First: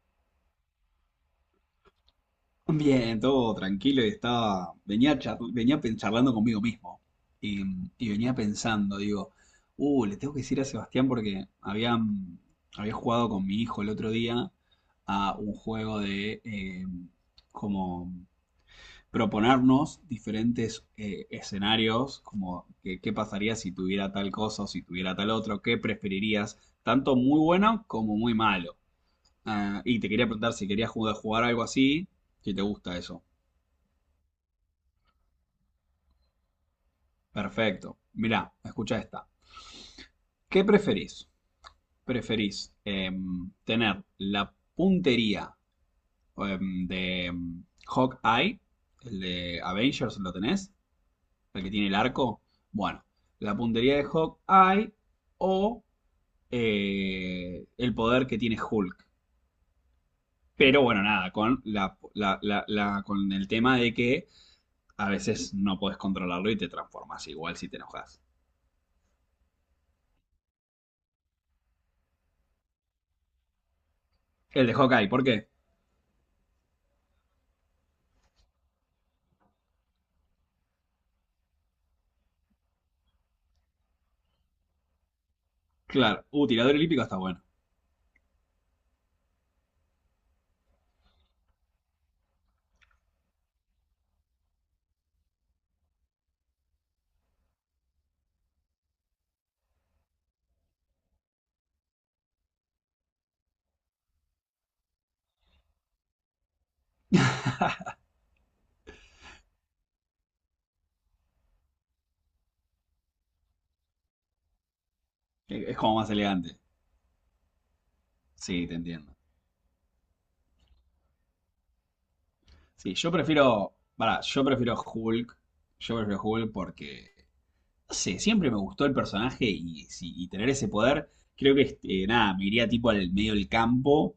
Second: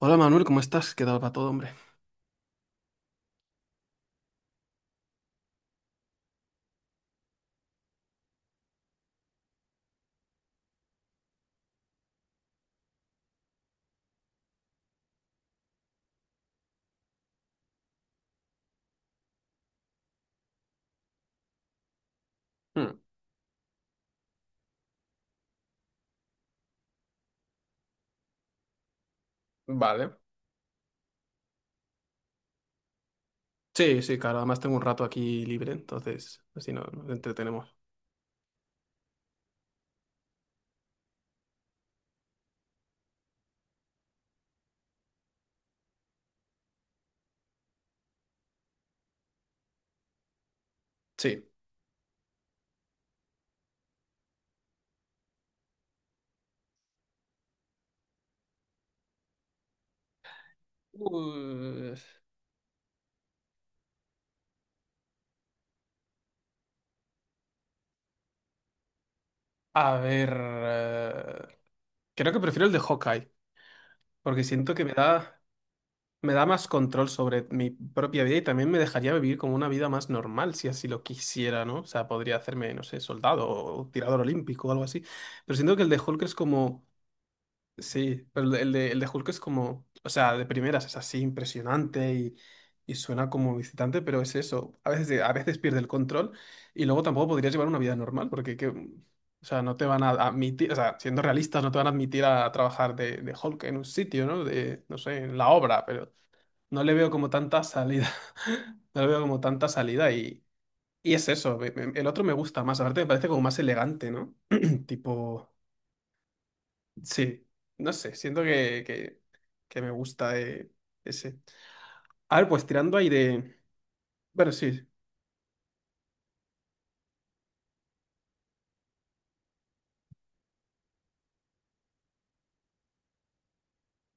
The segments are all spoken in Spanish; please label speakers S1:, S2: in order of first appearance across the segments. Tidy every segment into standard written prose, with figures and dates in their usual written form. S1: Hola Manuel, ¿cómo estás? ¿Qué tal va todo, hombre?
S2: Bien, todo tranquilo y estaba, venía, char- venía pen- charlando conmigo mismo y, y venía pensando, digo, le tengo que decir a Sebastián porque había jugado con mi hijo el otro día a un juego de como proponernos diferentes escenarios, como
S1: Hmm.
S2: qué pasaría si tuviera tal cosa o si tuviera tal otro, qué preferirías, tanto muy bueno como muy malo. Ah, y te
S1: Vale.
S2: quería preguntar si querías jugar algo así, si te gusta eso.
S1: Sí, sí, claro, además tengo un rato aquí libre, entonces así nos entretenemos.
S2: Perfecto. Mirá, escucha esta. ¿Qué preferís? ¿Preferís tener la puntería de Hawkeye, el de Avengers, lo tenés?
S1: Sí.
S2: ¿El que tiene el arco? Bueno, la puntería de Hawkeye o el poder que tiene Hulk. Pero bueno, nada, con
S1: Uh,
S2: con el tema de que a veces no podés controlarlo y te transformas igual si te enojas.
S1: a ver, creo que prefiero el de Hawkeye, porque
S2: El
S1: siento
S2: de
S1: que
S2: Hawkeye, ¿por qué?
S1: me da más control sobre mi propia vida y también me dejaría vivir como una vida más normal, si así lo quisiera, ¿no? O sea, podría hacerme, no sé, soldado o tirador olímpico o algo así, pero siento que el de Hulk
S2: Claro,
S1: es
S2: tirador
S1: como...
S2: olímpico está bueno.
S1: Sí, pero el de Hulk es como, o sea, de primeras es así impresionante y suena como visitante, pero es eso. A veces pierde el control y luego tampoco podrías llevar una vida normal, porque que, o sea, no te van a admitir, o sea, siendo realistas, no te van a admitir a trabajar de Hulk en un sitio, ¿no? De, no sé, en la obra, pero no le veo como tanta salida. No le veo como tanta salida y es eso. El otro me gusta más, aparte me parece como más elegante, ¿no? Tipo.
S2: Es como más elegante.
S1: Sí, no sé, siento
S2: Sí, te entiendo.
S1: que me gusta ese. A ver, pues
S2: Sí,
S1: tirando ahí
S2: yo
S1: de...
S2: prefiero. Pará, yo
S1: Bueno,
S2: prefiero
S1: sí.
S2: Hulk. Yo prefiero Hulk porque. No sé, siempre me gustó el personaje y, si- y tener ese poder. Creo que, nada, me iría tipo al medio del campo,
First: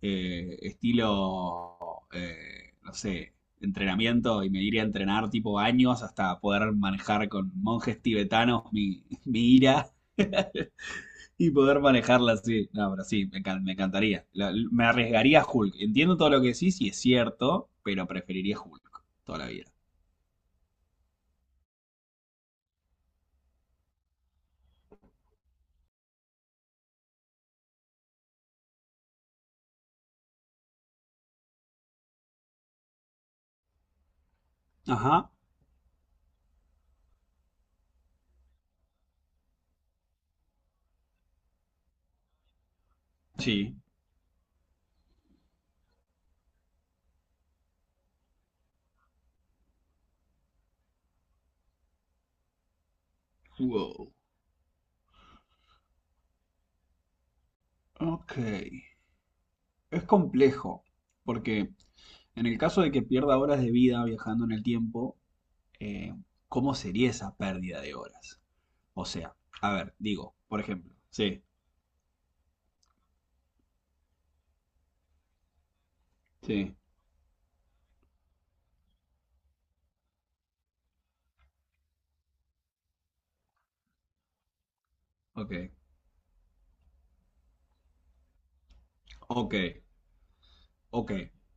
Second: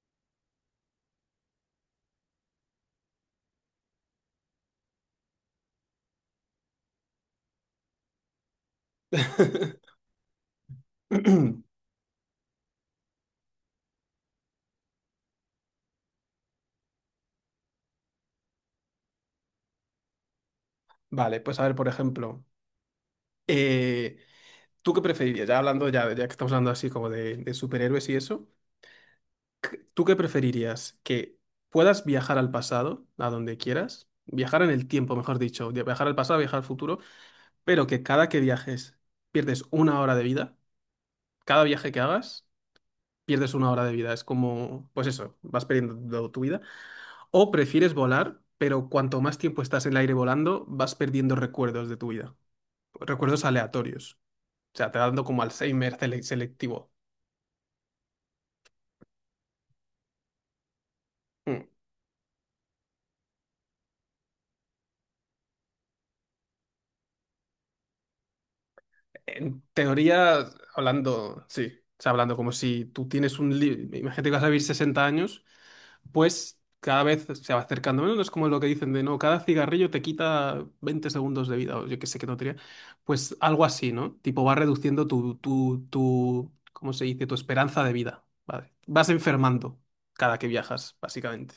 S2: estilo. No sé, entrenamiento y me iría a entrenar tipo años hasta poder manejar con monjes tibetanos mi, mi ira. Y poder manejarla así. No, pero sí, me encantaría. Me arriesgaría a Hulk. Entiendo todo lo que decís y es cierto, pero preferiría Hulk toda la vida.
S1: Vale, pues a ver, por ejemplo, eh, ¿tú qué preferirías? Ya hablando, ya, ya que estamos hablando así como de superhéroes y eso, ¿tú qué preferirías? ¿Que puedas viajar al pasado, a donde quieras? Viajar en el tiempo,
S2: Ajá.
S1: mejor dicho, viajar al pasado, viajar al futuro, pero que cada que viajes pierdes una hora de vida, cada viaje que hagas pierdes una
S2: Sí.
S1: hora de vida. Es como, pues eso, vas perdiendo tu vida. O prefieres volar, pero cuanto más tiempo estás en el aire volando, vas perdiendo recuerdos de tu vida. Recuerdos
S2: Wow.
S1: aleatorios. O sea, te va dando como Alzheimer selectivo.
S2: Ok. Es complejo,
S1: Mm.
S2: porque en el caso de que pierda horas de vida viajando en el tiempo, eh, ¿cómo sería esa pérdida de horas? O sea,
S1: En
S2: a ver, digo,
S1: teoría,
S2: por ejemplo. Sí,
S1: hablando, sí, o sea, hablando como si tú tienes Imagínate que vas a vivir 60 años, pues
S2: sí.
S1: cada vez se va acercando menos, es como lo que dicen de no, cada cigarrillo te quita 20 segundos de vida, o yo que sé qué tontería, pues algo así, ¿no? Tipo, va reduciendo tu,
S2: Ok,
S1: tu, tu, ¿cómo se dice? Tu esperanza de vida, ¿vale? Vas
S2: ok,
S1: enfermando cada que viajas,
S2: ok.
S1: básicamente.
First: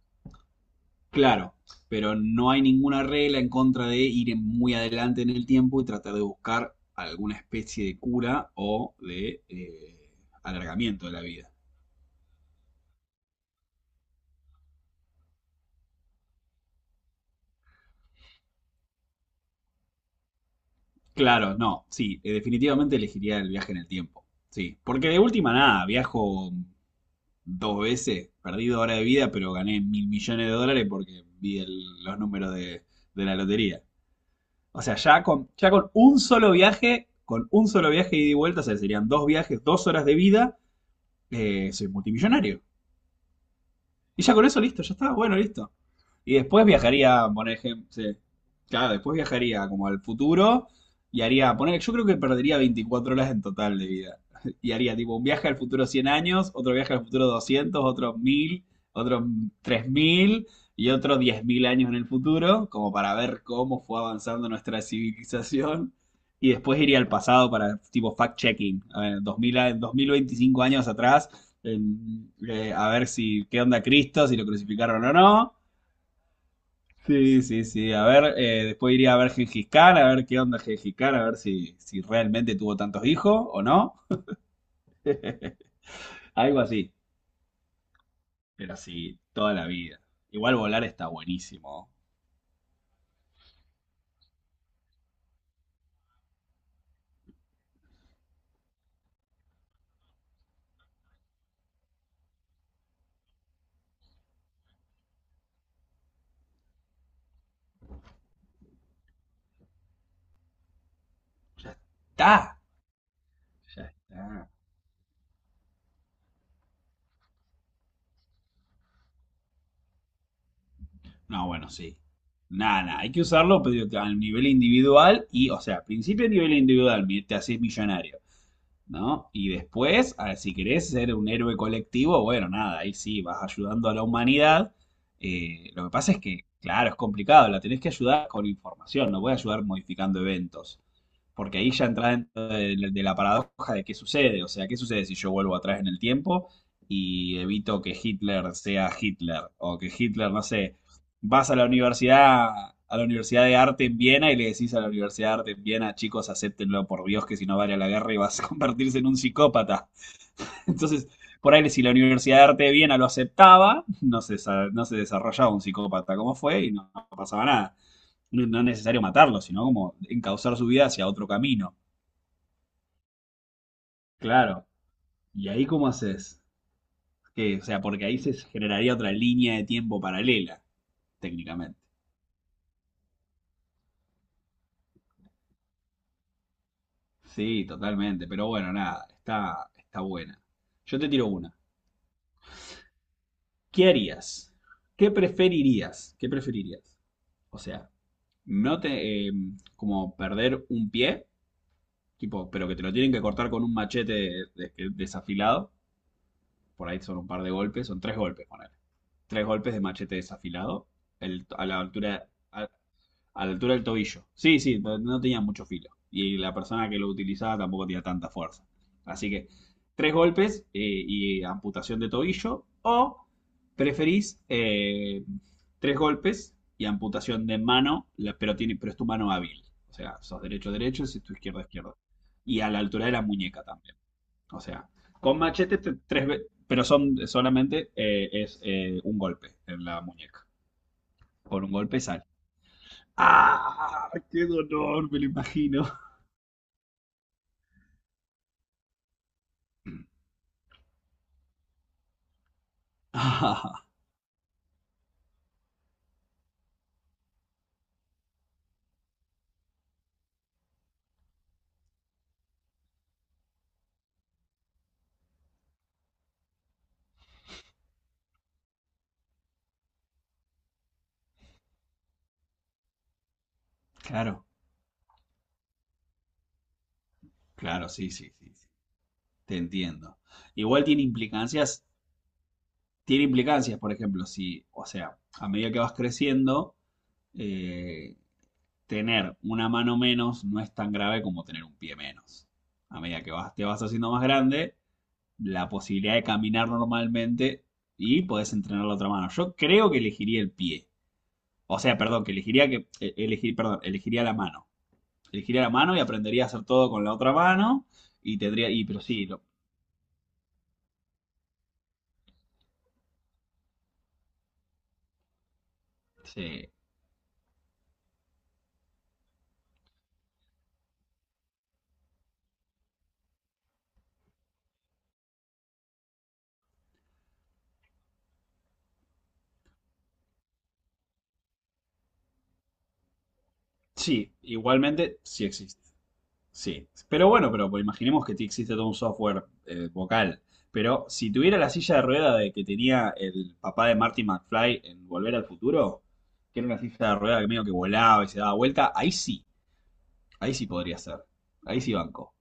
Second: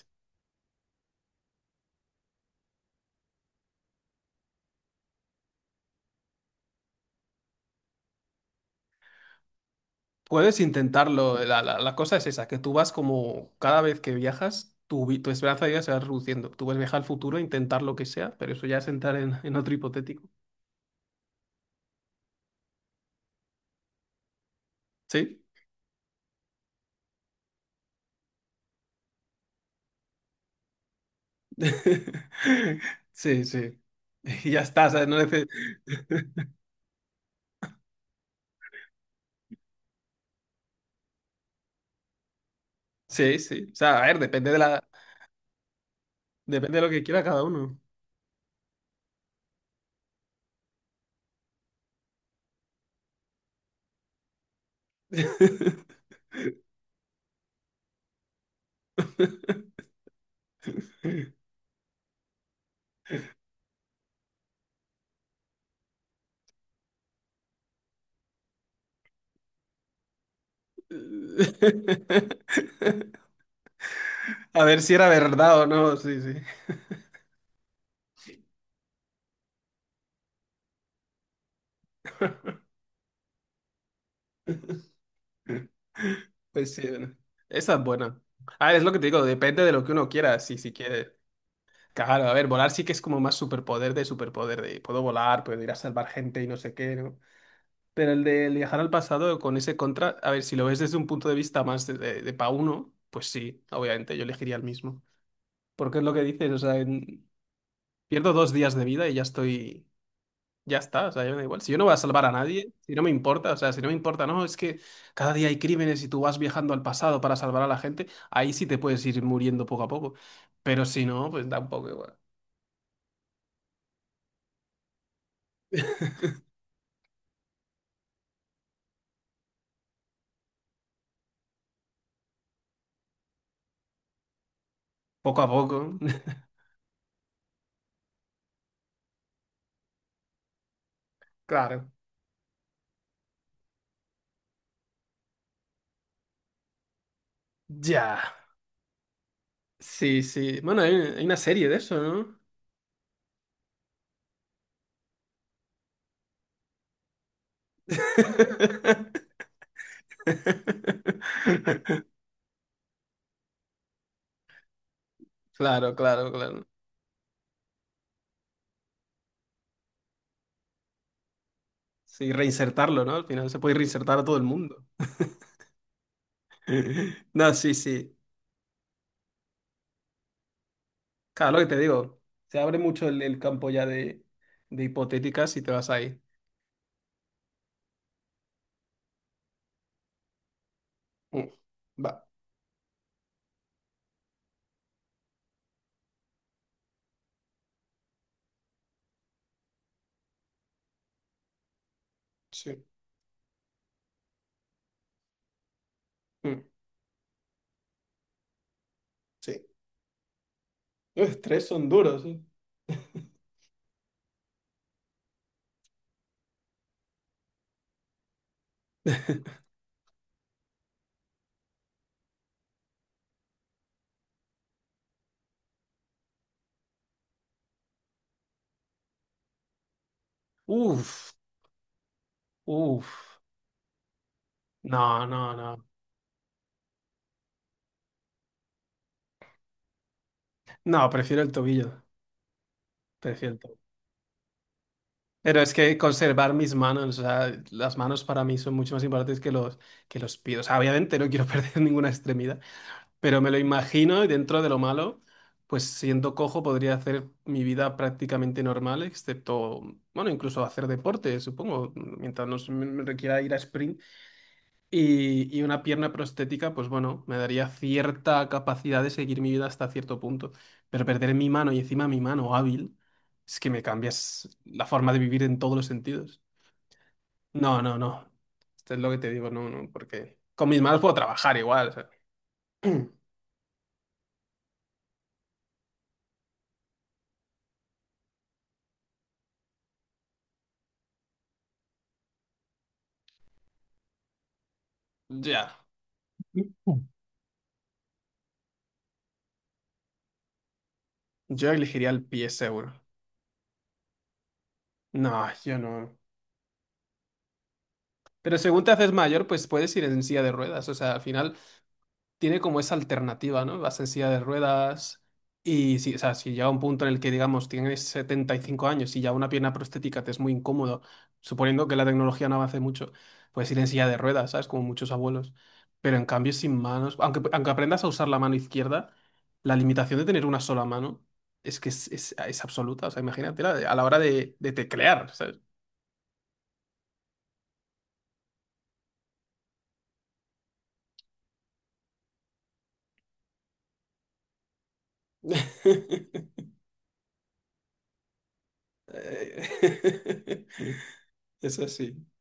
S2: Claro, pero no hay ninguna regla en contra de ir muy adelante en el tiempo y tratar de buscar alguna especie de cura o de
S1: Puedes
S2: alargamiento de la
S1: intentarlo,
S2: vida.
S1: la cosa es esa, que tú vas como cada vez que viajas, tu esperanza de vida se va reduciendo. Tú puedes viajar al futuro, intentar lo que sea, pero eso ya es entrar en otro hipotético.
S2: Claro, no, sí, definitivamente elegiría el viaje en el tiempo. Sí, porque de
S1: ¿Sí?
S2: última nada, viajo 2 veces, perdí 2 horas de vida, pero gané 1.000 millones de dólares porque vi los números de, de la
S1: Sí, sí.
S2: lotería.
S1: Y ya
S2: O
S1: está,
S2: sea,
S1: ¿sabes? No
S2: ya
S1: neces-
S2: con, ya con un solo viaje, con un solo viaje ida y vuelta, o sea, serían 2 viajes, 2 horas de vida, soy multimillonario.
S1: Sí, sí. O sea, a ver,
S2: Y ya con
S1: depende de
S2: eso
S1: la...
S2: listo, ya está, bueno, listo. Y después
S1: Depende de lo que quiera
S2: viajaría,
S1: cada
S2: por
S1: uno.
S2: ejemplo, sí. Claro, después viajaría como al futuro y haría, poner, yo creo que perdería 24 horas en total de vida. Y haría tipo un viaje al futuro 100 años, otro viaje al futuro 200, otro 1000, otro 3.000 y otro 10.000 años en el futuro, como para ver cómo fue avanzando nuestra civilización. Y después iría al pasado para tipo fact-checking, a ver, 2000, 2025 años atrás, a ver si qué onda Cristo, si lo
S1: A ver si
S2: crucificaron
S1: era
S2: o no.
S1: verdad o no, sí, sí.
S2: Sí, sí, sí. A ver, después iría a ver Gengis Khan, a ver qué onda Gengis Khan, a ver si realmente tuvo tantos hijos o no. Algo
S1: Pues sí,
S2: así.
S1: bueno. Esa es buena. A ver,
S2: Pero
S1: es lo que te
S2: sí,
S1: digo,
S2: toda
S1: depende
S2: la
S1: de lo que
S2: vida.
S1: uno quiera,
S2: Igual
S1: si, si
S2: volar está
S1: quiere.
S2: buenísimo.
S1: Claro, a ver, volar sí que es como más superpoder, de puedo volar, puedo ir a salvar gente y no sé qué, ¿no? Pero el de viajar al pasado con ese contra, a ver, si lo ves desde un punto de vista más de pa' uno, pues sí, obviamente yo elegiría el mismo. Porque es lo que dices, o sea, pierdo dos días de vida y ya estoy, ya está, o sea, ya me da igual. Si
S2: Ya
S1: yo no voy a salvar a
S2: está.
S1: nadie, si no me importa, o sea, si
S2: Ya
S1: no me importa, no,
S2: está.
S1: es que cada día hay crímenes y tú vas viajando al pasado para salvar a la gente, ahí sí te puedes ir muriendo poco a poco. Pero si no,
S2: No,
S1: pues
S2: bueno,
S1: tampoco
S2: sí.
S1: igual.
S2: Nada, nada. Hay que usarlo pero a nivel individual y, o sea, a principio a nivel individual te haces millonario, ¿no? Y después, ah, si querés ser un héroe colectivo, bueno, nada, ahí sí, vas ayudando a la humanidad.
S1: Poco a
S2: Lo que
S1: poco.
S2: pasa es que, claro, es complicado, la tenés que ayudar con información, no puedes ayudar modificando eventos, porque ahí ya
S1: Claro.
S2: entra dentro de la paradoja de qué sucede, o sea, qué sucede si yo vuelvo atrás en el tiempo y evito que
S1: Ya.
S2: Hitler sea Hitler, o que
S1: Sí,
S2: Hitler, no
S1: sí.
S2: sé,
S1: Bueno, hay una
S2: vas
S1: serie de eso, ¿no?
S2: a la Universidad de Arte en Viena y le decís a la Universidad de Arte en Viena, chicos, acéptenlo por Dios que si no vale la guerra y vas a convertirse en un psicópata. Entonces, por ahí si la Universidad de Arte de Viena lo aceptaba, no se desarrollaba un
S1: Claro,
S2: psicópata
S1: claro,
S2: como fue
S1: claro.
S2: y no, no pasaba nada. No, no, es necesario matarlo, sino como encauzar su vida hacia otro camino.
S1: Sí, reinsertarlo, ¿no? Al final se puede reinsertar a todo el
S2: Claro.
S1: mundo.
S2: ¿Y ahí cómo haces?
S1: No,
S2: Que O
S1: sí,
S2: sea, porque
S1: sí.
S2: ahí se generaría otra línea de tiempo paralela,
S1: Claro, lo que te
S2: técnicamente.
S1: digo. Se abre mucho el campo ya de hipotéticas y te vas ahí.
S2: Sí, totalmente, pero bueno, nada, está, está buena. Yo te tiro
S1: Mm.
S2: una.
S1: Va.
S2: ¿Qué harías? ¿Qué preferirías? ¿Qué preferirías? O sea, no te, como perder un pie, tipo, pero que te
S1: Sí.
S2: lo tienen que cortar con un machete desafilado.
S1: Mm.
S2: Por ahí son un par de golpes, son 3 golpes, ponele. Tres
S1: Sí.
S2: golpes de machete desafilado,
S1: Los
S2: el-
S1: tres
S2: a la
S1: son duros,
S2: altura,
S1: sí.
S2: a la altura del tobillo. Sí, sí, pero no tenía mucho filo. Y la persona que lo utilizaba tampoco tenía tanta fuerza. Así que 3 golpes y amputación de tobillo. O preferís 3 golpes y amputación de mano, pero es tu mano hábil. O sea, sos derecho, derecho, y
S1: Uf,
S2: tu izquierda, izquierda. Y a la altura de la
S1: uf.
S2: muñeca también. O sea,
S1: No,
S2: con
S1: no,
S2: machete
S1: no.
S2: 3 veces, pero son solamente es un golpe en la muñeca.
S1: No, prefiero el
S2: Con un golpe
S1: tobillo.
S2: sa-
S1: Prefiero el tobillo.
S2: ¡Ah! ¡Qué dolor! Me lo
S1: Pero es
S2: imagino.
S1: que conservar mis manos, o sea, las manos para mí son mucho más importantes que los pies. O sea, obviamente no quiero perder ninguna extremidad, pero me lo
S2: Ah,
S1: imagino y dentro de lo malo, pues siendo cojo podría hacer mi vida prácticamente normal, excepto, bueno, incluso hacer deporte, supongo, mientras no se me requiera ir a sprint y una pierna prostética, pues bueno, me daría cierta capacidad de seguir mi vida hasta cierto punto. Pero perder mi mano y encima mi mano hábil, es que me
S2: claro,
S1: cambias la forma de vivir en todos los sentidos. No,
S2: claro,
S1: no,
S2: sí,
S1: no.
S2: sí, sí, sí.
S1: Esto es lo que te digo,
S2: Te
S1: no, no,
S2: entiendo.
S1: porque con mis
S2: Igual
S1: manos puedo trabajar igual. O sea,
S2: tiene implicancias, por ejemplo, si, o sea, a medida que vas creciendo, eh, tener una mano menos no es tan grave como tener un pie menos. A medida que te vas haciendo más grande, la
S1: ya.
S2: posibilidad de caminar normalmente y podés entrenar la otra mano. Yo creo que elegiría el pie.
S1: Yo
S2: O sea,
S1: elegiría el
S2: perdón, que
S1: pie
S2: elegiría que,
S1: seguro.
S2: elegir, perdón, elegiría la mano.
S1: No,
S2: Elegiría la
S1: yo
S2: mano y
S1: no.
S2: aprendería a hacer todo con la otra mano. Y
S1: Pero
S2: tendría.
S1: según
S2: Y,
S1: te
S2: pero
S1: haces
S2: sí.
S1: mayor, pues puedes ir en silla de ruedas. O sea, al final tiene como esa alternativa, ¿no? Vas en silla de ruedas y si, o sea, si llega
S2: Sí,
S1: un punto en el que, digamos, tienes 75 años y ya una pierna prostética te es muy incómodo, suponiendo que la tecnología no avance mucho, puedes ir en silla de ruedas, ¿sabes? Como muchos abuelos. Pero en cambio, sin manos, aunque, aunque aprendas a usar la mano izquierda, la limitación de tener una sola mano es que es, es absoluta. O sea, imagínate ¿no? a la hora
S2: sí,
S1: de
S2: igualmente
S1: teclear,
S2: sí
S1: ¿sabes?
S2: existe. Sí. Pero bueno, pero pues, imaginemos que existe todo un software vocal. Pero si tuviera la silla de rueda de que tenía el papá de Marty McFly en Volver al Futuro, que era una silla de rueda que medio que volaba y se daba vuelta, ahí
S1: Eh.
S2: sí podría ser. Ahí
S1: Eso
S2: sí
S1: sí.
S2: banco.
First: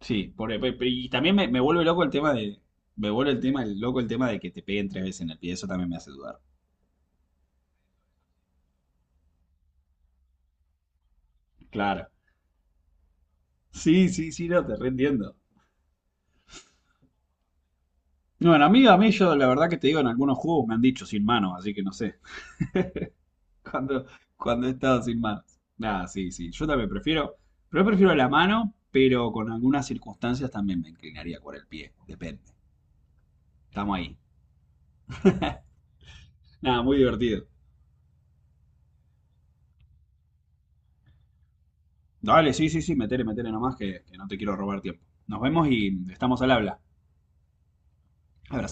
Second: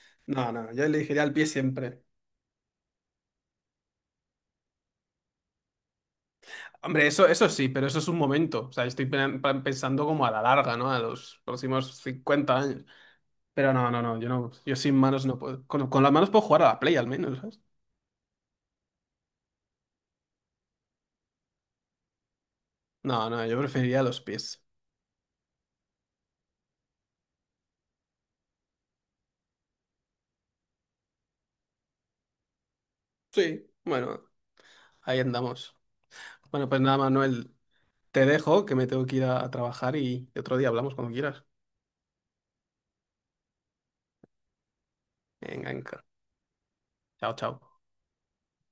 S2: Sí,
S1: No, no, yo
S2: y
S1: elegiría el
S2: también
S1: pie
S2: me vuelve loco
S1: siempre.
S2: el tema de. Me vuelve el tema, el loco el tema de que te peguen 3 veces en el pie. Eso también me hace dudar.
S1: Hombre, eso sí, pero eso es un momento. O sea, estoy pensando como a la larga, ¿no? A los próximos
S2: Claro.
S1: 50 años. Pero no, no,
S2: Sí,
S1: no, yo
S2: sí, sí,
S1: no,
S2: no,
S1: yo
S2: te
S1: sin manos
S2: reentiendo.
S1: no puedo. Con las manos puedo jugar a la Play al menos, ¿sabes?
S2: Bueno, a mí yo la verdad que te digo, en algunos juegos me han dicho sin manos, así que no sé.
S1: No, no, yo preferiría
S2: Cuando,
S1: los pies.
S2: cuando he estado sin manos. Nada, sí, sí. Yo también prefiero, pero prefiero la mano, pero con algunas circunstancias también me inclinaría por el pie. Depende.
S1: Sí,
S2: Estamos ahí.
S1: bueno, ahí andamos. Bueno, pues
S2: Nada,
S1: nada,
S2: muy divertido.
S1: Manuel, te dejo, que me tengo que ir a trabajar y otro día hablamos cuando quieras.
S2: Dale, sí, sí, sí, metele, metele nomás que no te quiero robar tiempo. Nos
S1: Venga,
S2: vemos y
S1: venga.
S2: estamos al habla.
S1: Chao, chao.
S2: Abrazo.